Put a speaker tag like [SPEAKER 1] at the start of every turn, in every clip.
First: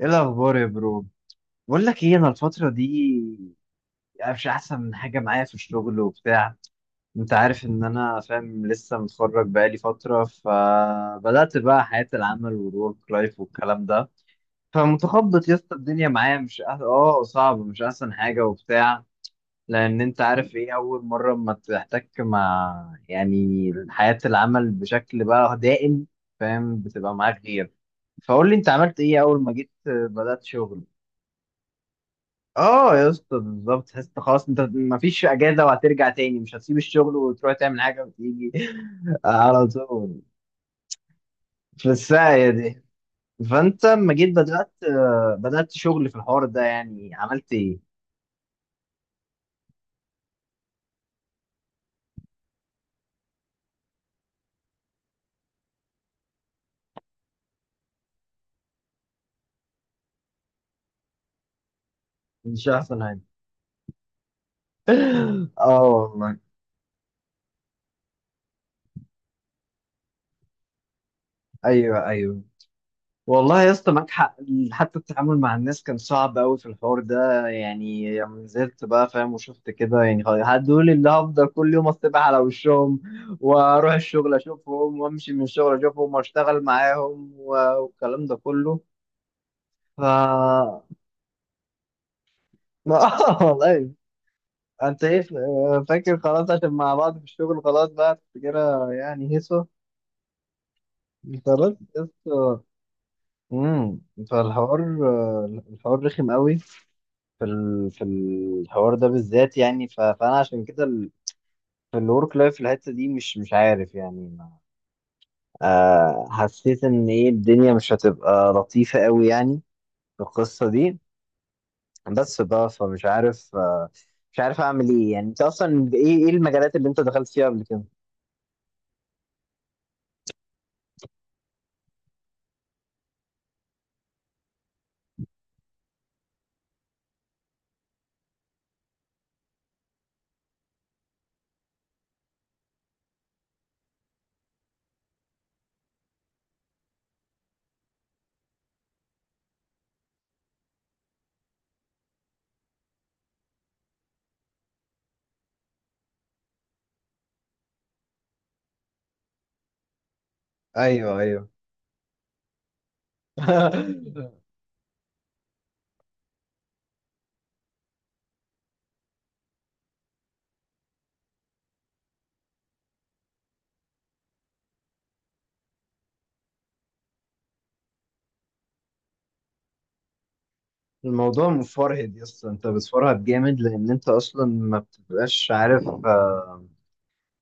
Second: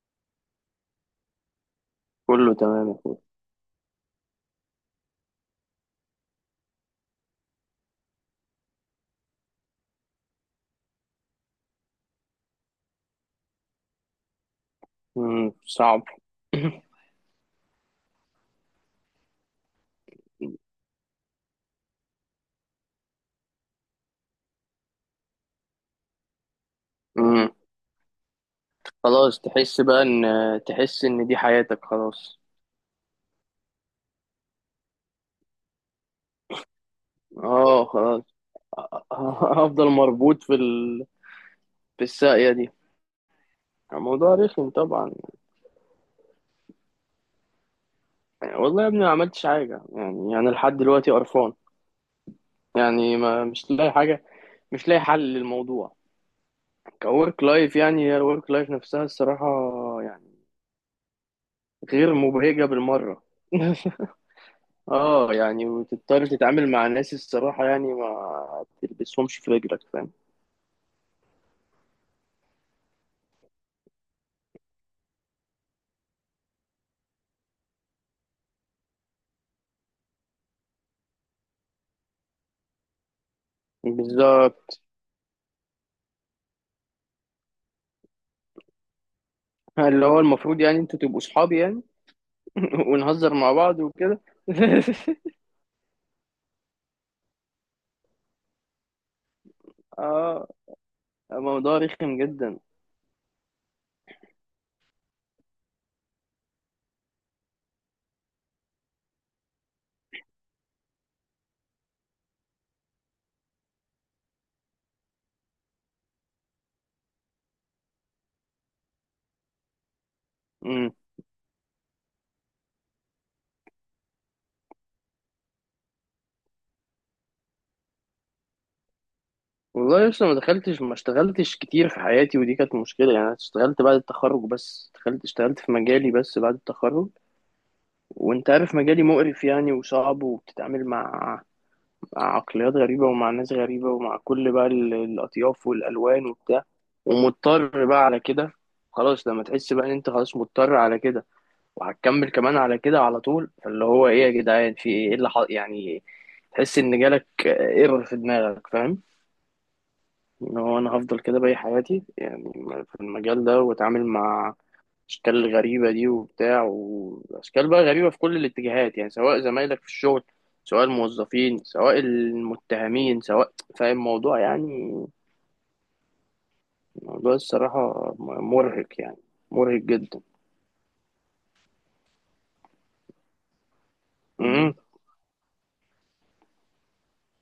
[SPEAKER 1] ايه الاخبار يا برو؟ بقول لك ايه، انا
[SPEAKER 2] كله
[SPEAKER 1] الفتره
[SPEAKER 2] تمام يا اخويا.
[SPEAKER 1] دي يعني مش احسن من حاجه معايا في الشغل وبتاع. انت عارف ان انا فاهم، لسه متخرج بقالي فتره، فبدات بقى حياه العمل والورك لايف والكلام ده. فمتخبط يا اسطى،
[SPEAKER 2] صعب.
[SPEAKER 1] الدنيا معايا مش صعب، مش احسن حاجه وبتاع. لان انت عارف ايه اول مره ما تحتك مع يعني حياه العمل بشكل بقى دائم، فاهم، بتبقى معاك
[SPEAKER 2] امم.
[SPEAKER 1] غير. فقول لي انت عملت ايه
[SPEAKER 2] خلاص
[SPEAKER 1] اول ما جيت
[SPEAKER 2] تحس بقى ان،
[SPEAKER 1] بدات شغل.
[SPEAKER 2] تحس ان دي حياتك خلاص.
[SPEAKER 1] اه يا اسطى، بالظبط، تحس إنت خلاص، انت مفيش اجازه وهترجع تاني، مش هتسيب الشغل وتروح تعمل
[SPEAKER 2] اه
[SPEAKER 1] حاجه
[SPEAKER 2] خلاص.
[SPEAKER 1] وتيجي على
[SPEAKER 2] هفضل
[SPEAKER 1] طول،
[SPEAKER 2] مربوط في ال...
[SPEAKER 1] في
[SPEAKER 2] في
[SPEAKER 1] الساعه
[SPEAKER 2] الساقية دي.
[SPEAKER 1] دي. فانت لما جيت
[SPEAKER 2] الموضوع رخم طبعا.
[SPEAKER 1] بدات شغل في الحوار ده، يعني عملت ايه؟
[SPEAKER 2] يعني والله يا ابني ما عملتش حاجة، يعني لحد دلوقتي قرفان. يعني ما مش لاقي حاجة، مش لاقي حل للموضوع. كورك لايف، يعني هي الورك لايف نفسها الصراحة، يعني، غير مبهجة
[SPEAKER 1] مش احسن حاجه.
[SPEAKER 2] بالمرة. اه، يعني
[SPEAKER 1] اه
[SPEAKER 2] وتضطر
[SPEAKER 1] والله.
[SPEAKER 2] تتعامل مع ناس الصراحة يعني ما تلبسهمش في رجلك، فاهم.
[SPEAKER 1] ايوه، ايوه، والله يا اسطى معاك حق. حتى التعامل مع الناس كان صعب قوي في الحوار ده يعني، لما نزلت بقى فاهم وشفت كده يعني خلاص، هدول اللي هفضل كل يوم اصطبح على وشهم، واروح الشغل
[SPEAKER 2] بالظبط.
[SPEAKER 1] اشوفهم وامشي من الشغل اشوفهم واشتغل معاهم والكلام ده كله. ف
[SPEAKER 2] اللي هو المفروض يعني انتوا تبقوا صحابي يعني. ونهزر مع بعض
[SPEAKER 1] والله.
[SPEAKER 2] وكده.
[SPEAKER 1] انت ايه فاكر؟ خلاص عشان مع بعض في الشغل، خلاص بقى تفتكرها يعني هيصه.
[SPEAKER 2] اه.
[SPEAKER 1] خلاص
[SPEAKER 2] الموضوع
[SPEAKER 1] يا
[SPEAKER 2] رخم جدا.
[SPEAKER 1] اسطى. امم فالحوار الحوار رخم قوي في الحوار ده بالذات، يعني فانا عشان كده في الورك لايف، في الحته دي مش عارف يعني ما... حسيت ان ايه الدنيا مش هتبقى لطيفه قوي يعني، في القصه
[SPEAKER 2] امم.
[SPEAKER 1] دي. بس بقى فمش عارف مش عارف اعمل ايه، يعني انت اصلا ايه المجالات اللي انت دخلت فيها قبل كده؟
[SPEAKER 2] والله لسه ما دخلتش، ما اشتغلتش كتير في حياتي، ودي كانت مشكلة. يعني انا اشتغلت بعد التخرج، بس اشتغلت في مجالي بس بعد التخرج. وانت عارف مجالي مقرف يعني، وصعب، وبتتعامل مع عقليات غريبة ومع ناس غريبة ومع كل بقى الأطياف والألوان وبتاع. ومضطر بقى على كده. خلاص لما تحس بقى إن أنت خلاص مضطر على كده، وهتكمل كمان على كده على طول. فاللي هو إيه يا جدعان، في إيه، إيه اللي حق يعني. تحس إن جالك ايرور في دماغك، فاهم. إن هو أنا
[SPEAKER 1] ايوه،
[SPEAKER 2] هفضل كده
[SPEAKER 1] ايوه.
[SPEAKER 2] باقي حياتي يعني، في المجال ده، وأتعامل مع اشكال غريبه دي وبتاع، واشكال بقى غريبه في كل الاتجاهات يعني، سواء زمايلك في الشغل، سواء الموظفين، سواء المتهمين، سواء، فاهم الموضوع يعني. موضوع الصراحه مرهق يعني، مرهق جدا.
[SPEAKER 1] الموضوع مفرهد يا اسطى، انت بتفرهد جامد لان انت اصلا
[SPEAKER 2] امم.
[SPEAKER 1] ما بتبقاش عارف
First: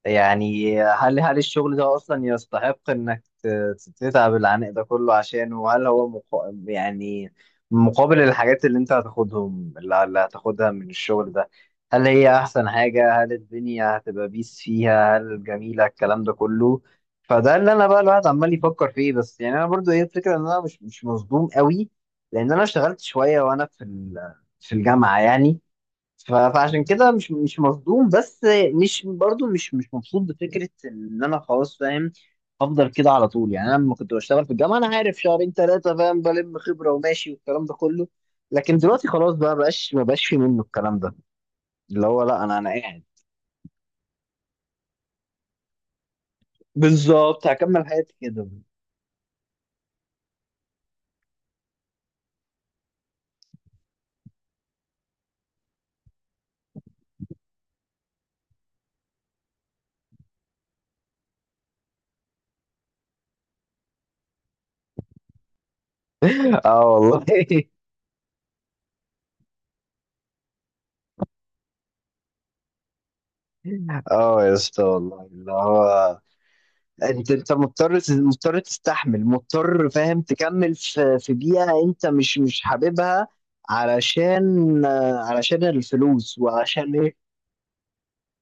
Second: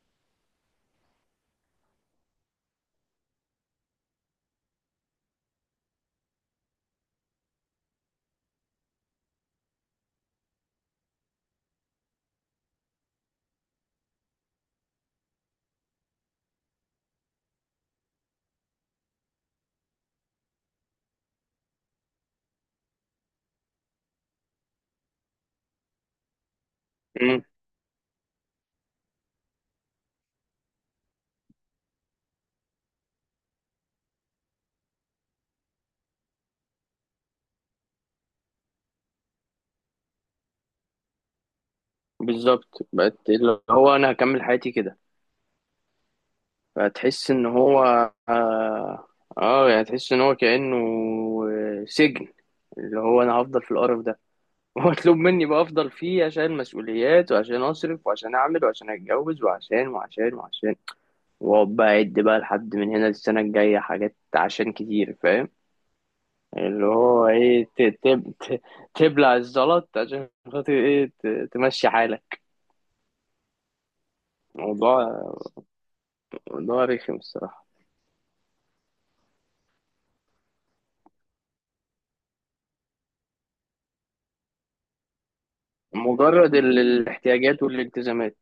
[SPEAKER 1] يعني هل الشغل ده اصلا يستحق انك تتعب العناء ده كله عشانه، وهل هو يعني مقابل الحاجات اللي انت هتاخدهم اللي هتاخدها من الشغل ده هل هي احسن حاجة؟ هل الدنيا هتبقى بيس فيها؟ هل جميلة الكلام ده كله؟ فده اللي انا بقى الواحد عمال يفكر فيه، بس يعني انا برضو ايه الفكرة، ان انا مش مصدوم قوي لان انا اشتغلت شوية وانا في الجامعة يعني. فعشان كده مش
[SPEAKER 2] امم.
[SPEAKER 1] مش مصدوم، بس مش برضو مش مبسوط بفكره ان انا خلاص فاهم افضل كده على طول يعني. انا لما كنت بشتغل في الجامعه انا عارف شهرين ثلاثه فاهم بلم خبره وماشي والكلام ده كله. لكن دلوقتي خلاص بقى، بقاش ما بقاش في منه الكلام ده، اللي هو لا انا
[SPEAKER 2] بالظبط،
[SPEAKER 1] قاعد
[SPEAKER 2] بقت اللي هو انا هكمل حياتي كده. فتحس
[SPEAKER 1] بالظبط
[SPEAKER 2] ان هو،
[SPEAKER 1] هكمل حياتي كده.
[SPEAKER 2] اه، يعني تحس ان هو كانه سجن. اللي هو انا هفضل في القرف ده، واطلب مني بقى افضل فيه عشان مسؤوليات، وعشان اصرف، وعشان اعمل، وعشان اتجوز، وعشان وعشان وعشان، واقعد بقى اعد بقى لحد من هنا للسنه الجايه حاجات عشان كتير، فاهم.
[SPEAKER 1] اه
[SPEAKER 2] اللي هو ايه،
[SPEAKER 1] والله.
[SPEAKER 2] تبلع الزلط عشان خاطر ايه، تمشي حالك.
[SPEAKER 1] اه يا اسطى والله،
[SPEAKER 2] موضوع
[SPEAKER 1] اللي هو
[SPEAKER 2] موضوع رخم
[SPEAKER 1] انت
[SPEAKER 2] الصراحه.
[SPEAKER 1] مضطر تستحمل، مضطر فاهم تكمل في بيئة انت مش حاببها، علشان علشان الفلوس
[SPEAKER 2] مجرد
[SPEAKER 1] وعشان ايه.
[SPEAKER 2] الاحتياجات والالتزامات.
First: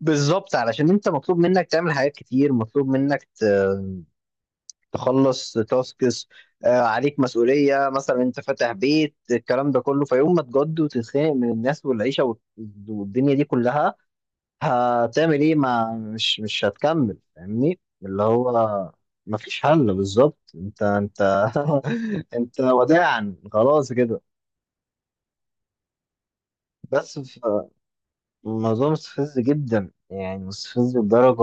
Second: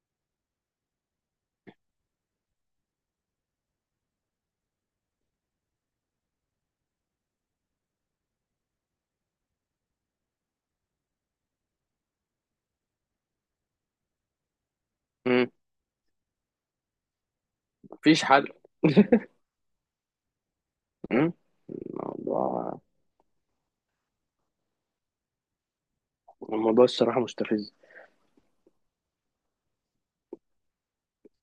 [SPEAKER 1] بالظبط، علشان انت مطلوب منك تعمل حاجات كتير، مطلوب منك تخلص تاسكس. عليك مسؤولية، مثلا انت فاتح بيت الكلام ده كله، فيوم ما تجد وتتخانق من الناس والعيشة والدنيا دي كلها، هتعمل
[SPEAKER 2] مم.
[SPEAKER 1] ايه؟ ما مش هتكمل فاهمني، اللي
[SPEAKER 2] مفيش حل.
[SPEAKER 1] هو ما فيش حل بالظبط. انت
[SPEAKER 2] مم.
[SPEAKER 1] انت
[SPEAKER 2] الموضوع
[SPEAKER 1] وداعا خلاص كده.
[SPEAKER 2] الموضوع
[SPEAKER 1] بس
[SPEAKER 2] الصراحه مستفز.
[SPEAKER 1] الموضوع مستفز جدا يعني، مستفز لدرجة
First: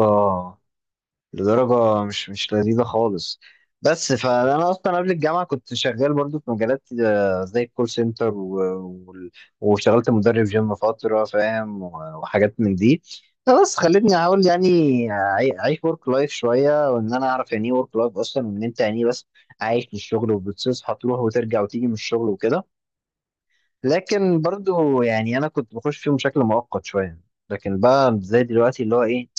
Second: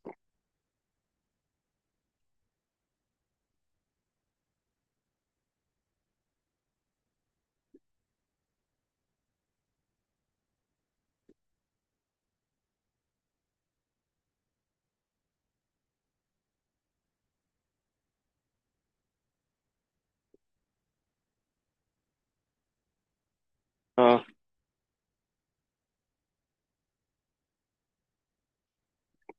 [SPEAKER 1] لدرجة مش لذيذة خالص. بس فأنا أصلا قبل الجامعة كنت شغال برضو في مجالات زي الكول سنتر وال- واشتغلت مدرب جيم فترة فاهم وحاجات من دي. فبس خلتني أحاول يعني أعيش ورك لايف شوية، وإن أنا أعرف يعني إيه ورك لايف أصلا، وإن أنت يعني إيه، بس عايش للشغل وبتصحى تروح وترجع وتيجي من الشغل وكده.
[SPEAKER 2] آه.
[SPEAKER 1] لكن برضو يعني أنا كنت بخش فيهم بشكل مؤقت شوية. لكن بقى زي دلوقتي اللي هو إيه،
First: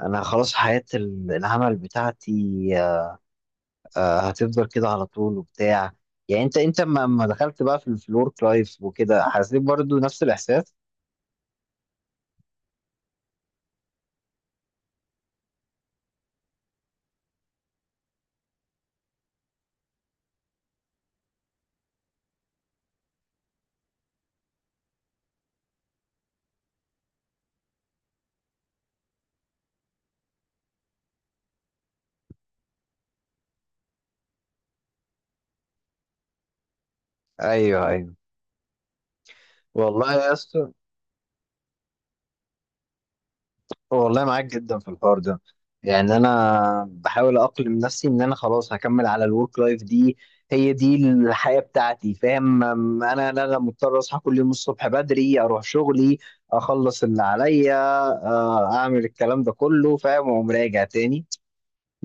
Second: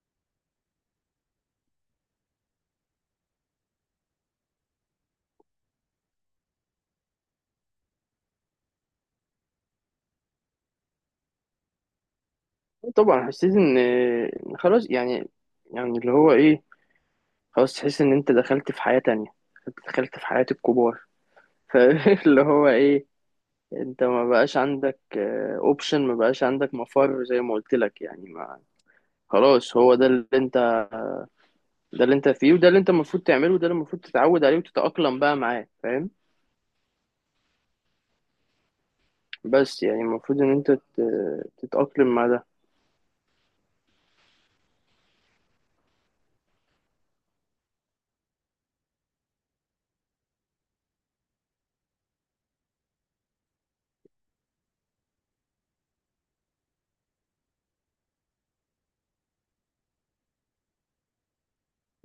[SPEAKER 1] انا خلاص حياة العمل بتاعتي هتفضل كده على طول وبتاع. يعني انت لما دخلت بقى في الورك لايف وكده حسيت برضو نفس الاحساس.
[SPEAKER 2] طبعا حسيت ان إن خلاص يعني، يعني اللي هو ايه، خلاص تحس ان انت دخلت في حياة تانية، دخلت في حياة الكبار. فاللي هو ايه، انت ما بقاش عندك اوبشن، ما بقاش عندك مفر زي ما قلت لك يعني. ما خلاص هو ده اللي انت، ده اللي انت فيه، وده اللي انت المفروض تعمله، وده اللي المفروض تتعود عليه وتتأقلم بقى معاه، فاهم.
[SPEAKER 1] ايوه ايوه،
[SPEAKER 2] بس يعني
[SPEAKER 1] والله يا
[SPEAKER 2] المفروض ان انت
[SPEAKER 1] اسطى،
[SPEAKER 2] تتأقلم مع ده.
[SPEAKER 1] والله معاك جدا في الحوار ده. يعني انا بحاول اقلم نفسي ان انا خلاص هكمل على الورك لايف دي، هي دي الحياة بتاعتي فاهم. انا لا لا مضطر اصحى كل يوم الصبح بدري اروح شغلي، اخلص اللي عليا اعمل الكلام ده كله فاهم، واقوم راجع تاني.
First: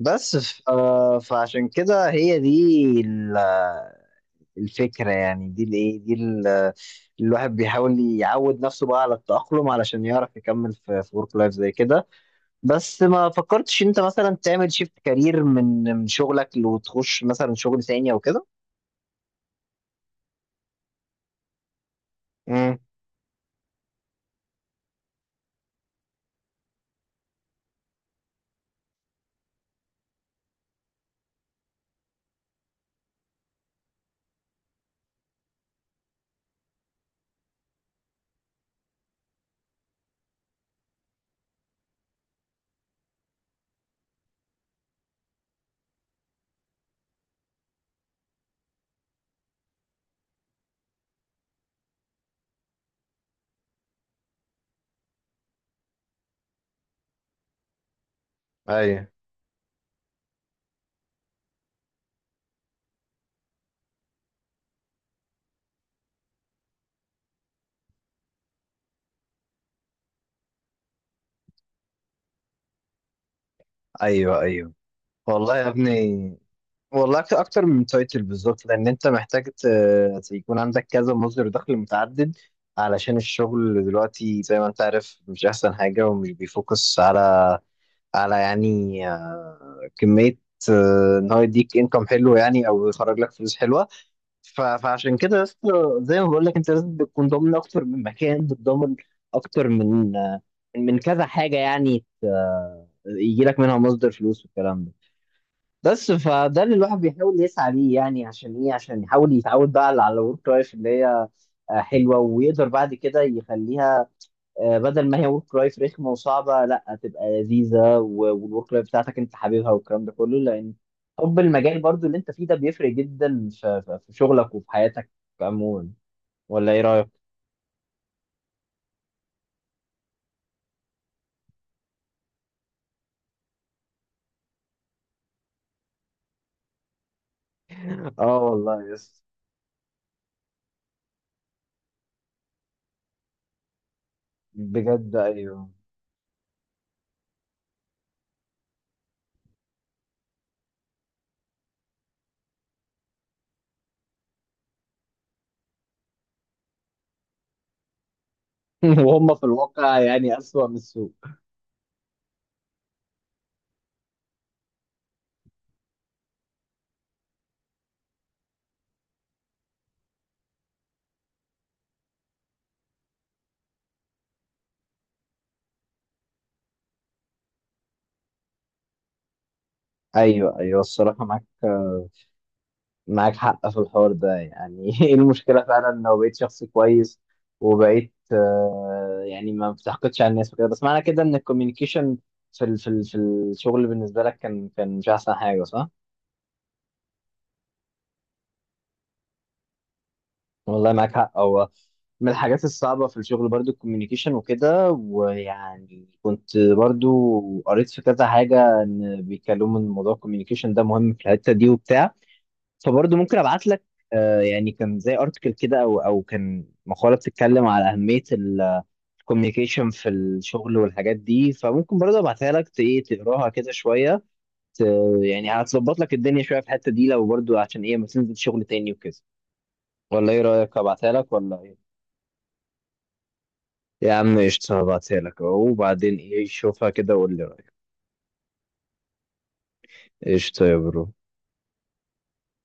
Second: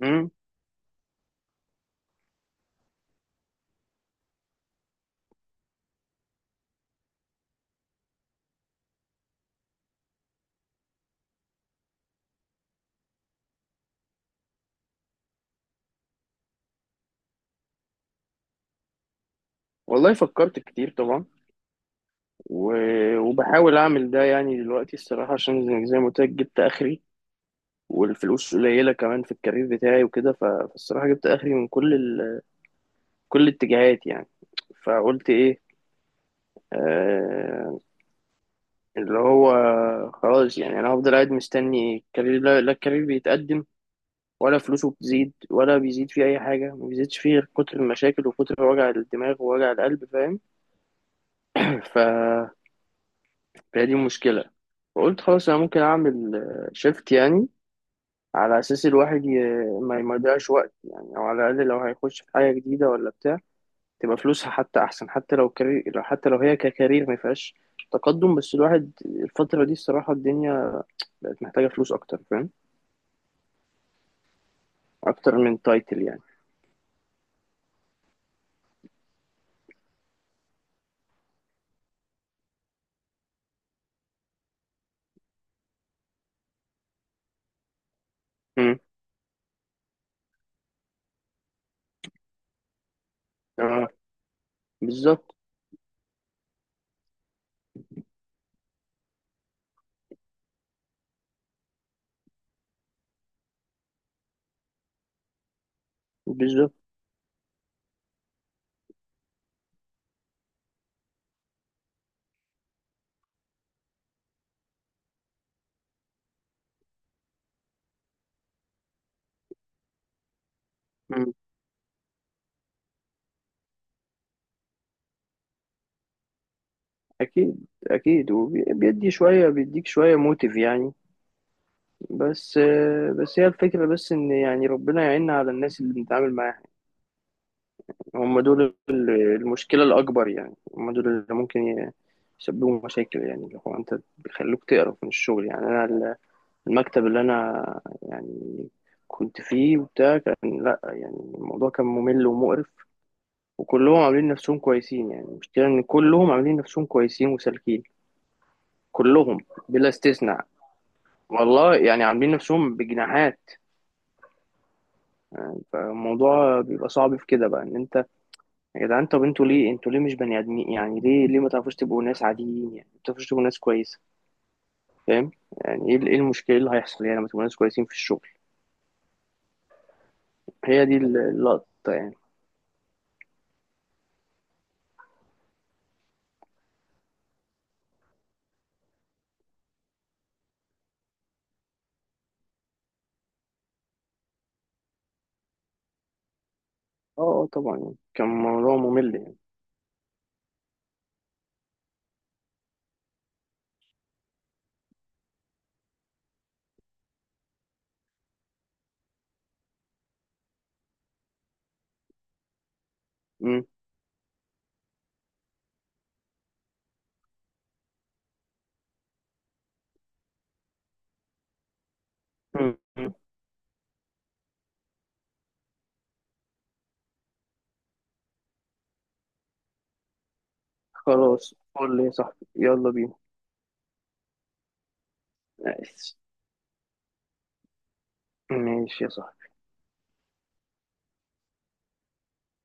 [SPEAKER 2] امم.
[SPEAKER 1] ف... آه، فعشان كده هي دي ال- آه، الفكرة يعني، دي الايه دي الواحد بيحاول يعود نفسه بقى على التأقلم علشان يعرف يكمل في ورك لايف زي كده. بس ما فكرتش انت مثلا تعمل شيفت كارير من شغلك وتخش مثلا شغل تاني او كده؟
[SPEAKER 2] والله فكرت كتير طبعا،
[SPEAKER 1] امم.
[SPEAKER 2] وبحاول اعمل ده يعني دلوقتي الصراحه، عشان زي ما قلت لك جبت اخري. والفلوس قليله كمان في الكارير بتاعي وكده، فالصراحه جبت اخري من كل ال... كل الاتجاهات يعني. فقلت ايه، آه، اللي هو خلاص يعني انا هفضل قاعد مستني الكارير، لا, لا الكارير بيتقدم، ولا فلوسه بتزيد، ولا بيزيد فيه اي حاجه، ما بيزيدش فيه غير كتر المشاكل وكتر وجع الدماغ ووجع القلب، فاهم. ف فهي دي المشكله. فقلت خلاص انا ممكن اعمل شيفت يعني، على اساس
[SPEAKER 1] ايوه،
[SPEAKER 2] الواحد ي... ما يضيعش وقت يعني، او على الاقل لو هيخش في حاجه جديده ولا بتاع، تبقى فلوسها حتى احسن، حتى لو كارير، لو حتى لو هي ككارير ما فيهاش تقدم. بس الواحد الفتره دي الصراحه الدنيا بقت محتاجه فلوس اكتر، فاهم،
[SPEAKER 1] ايوه، ايوه،
[SPEAKER 2] اكتر
[SPEAKER 1] والله
[SPEAKER 2] من
[SPEAKER 1] يا
[SPEAKER 2] تايتل يعني.
[SPEAKER 1] ابني، والله أكتر أكتر من تايتل بالظبط، لأن أنت محتاج يكون عندك كذا مصدر دخل متعدد علشان الشغل دلوقتي زي ما أنت عارف مش أحسن حاجة، ومش بيفوكس على
[SPEAKER 2] امم.
[SPEAKER 1] يعني كمية إن هو يديك إنكم حلو يعني، أو يخرج لك فلوس حلوة.
[SPEAKER 2] اه.
[SPEAKER 1] فعشان
[SPEAKER 2] بالظبط،
[SPEAKER 1] كده يا اسطى، زي ما بقول لك، أنت لازم تكون ضامن أكتر من مكان، بتضمن أكتر من كذا حاجة يعني يجي لك منها مصدر فلوس والكلام ده. بس فده
[SPEAKER 2] بالظبط.
[SPEAKER 1] اللي الواحد بيحاول يسعى ليه، يعني عشان ايه؟ عشان يحاول يتعود بقى على الورك لايف اللي هي حلوه، ويقدر بعد كده يخليها بدل ما هي ورك لايف رخمه وصعبه، لا، تبقى لذيذه والورك لايف بتاعتك انت حاببها والكلام ده كله، لان
[SPEAKER 2] امم.
[SPEAKER 1] حب المجال برضو اللي انت فيه ده بيفرق جدا في شغلك وفي حياتك عموما. ولا ايه رايك؟
[SPEAKER 2] اكيد اكيد، وبيدي شويه، بيديك شويه موتيف يعني. بس هي الفكره بس ان يعني ربنا يعيننا على الناس اللي بنتعامل معاها.
[SPEAKER 1] اه
[SPEAKER 2] هم دول
[SPEAKER 1] والله يس.
[SPEAKER 2] المشكلة الأكبر يعني، هم دول اللي ممكن يسببوا مشاكل يعني، اللي هو أنت بيخلوك تقرف من
[SPEAKER 1] بجد
[SPEAKER 2] الشغل. يعني
[SPEAKER 1] ايوه.
[SPEAKER 2] أنا المكتب اللي أنا يعني كنت فيه وبتاع كان لأ، يعني الموضوع كان ممل ومقرف، وكلهم عاملين نفسهم كويسين. يعني المشكلة إن كلهم عاملين نفسهم كويسين وسالكين.
[SPEAKER 1] وهم
[SPEAKER 2] كلهم
[SPEAKER 1] في
[SPEAKER 2] بلا
[SPEAKER 1] الواقع يعني
[SPEAKER 2] استثناء،
[SPEAKER 1] اسوأ من السوق.
[SPEAKER 2] والله يعني عاملين نفسهم بجناحات. فالموضوع بيبقى صعب في كده بقى، إن أنت، يا جدعان، طب انتوا ليه، انتوا ليه مش بني ادمين يعني، ليه ليه ما تعرفوش تبقوا ناس عاديين يعني، ما تعرفوش تبقوا ناس كويسه، فاهم. يعني ايه ايه المشكله، إيه اللي هيحصل يعني لما تبقوا ناس كويسين في الشغل.
[SPEAKER 1] ايوه ايوه،
[SPEAKER 2] هي دي
[SPEAKER 1] الصراحه
[SPEAKER 2] اللقطه يعني.
[SPEAKER 1] معاك حق في الحوار ده يعني. ايه المشكلة فعلا لو بقيت شخص كويس، وبقيت يعني ما بتحقدش على الناس وكده؟ بس معنى كده ان الكوميونيكيشن في الشغل بالنسبة لك كان مش احسن حاجة، صح؟
[SPEAKER 2] اه، طبعا يعني كان موضوع ممل يعني.
[SPEAKER 1] والله معاك حق، هو من الحاجات الصعبة في الشغل برضو الكوميونيكيشن وكده. ويعني كنت برضو قريت في كذا حاجة ان بيتكلموا ان موضوع الكوميونيكيشن ده مهم في الحتة دي وبتاع، فبرضه ممكن
[SPEAKER 2] مم.
[SPEAKER 1] ابعت لك يعني كان زي ارتكل كده او كان مقاله بتتكلم على اهميه الكوميونيكيشن في الشغل والحاجات دي، فممكن برضه ابعتها لك ايه
[SPEAKER 2] مم.
[SPEAKER 1] تقراها كده شويه، ت- يعني هتظبط لك الدنيا شويه في الحته دي، لو برضه عشان ايه ما تنزل شغل تاني وكده. ولا ايه رايك، ابعتها لك
[SPEAKER 2] خلاص
[SPEAKER 1] ولا ايه؟
[SPEAKER 2] قول لي يا صاحبي، يلا بينا.
[SPEAKER 1] يا عم قشطه، هبعتها لك أهو،
[SPEAKER 2] ماشي.
[SPEAKER 1] وبعدين ايه، شوفها كده وقول لي رايك.
[SPEAKER 2] ماشي يا صاحبي.
[SPEAKER 1] قشطه يا برو.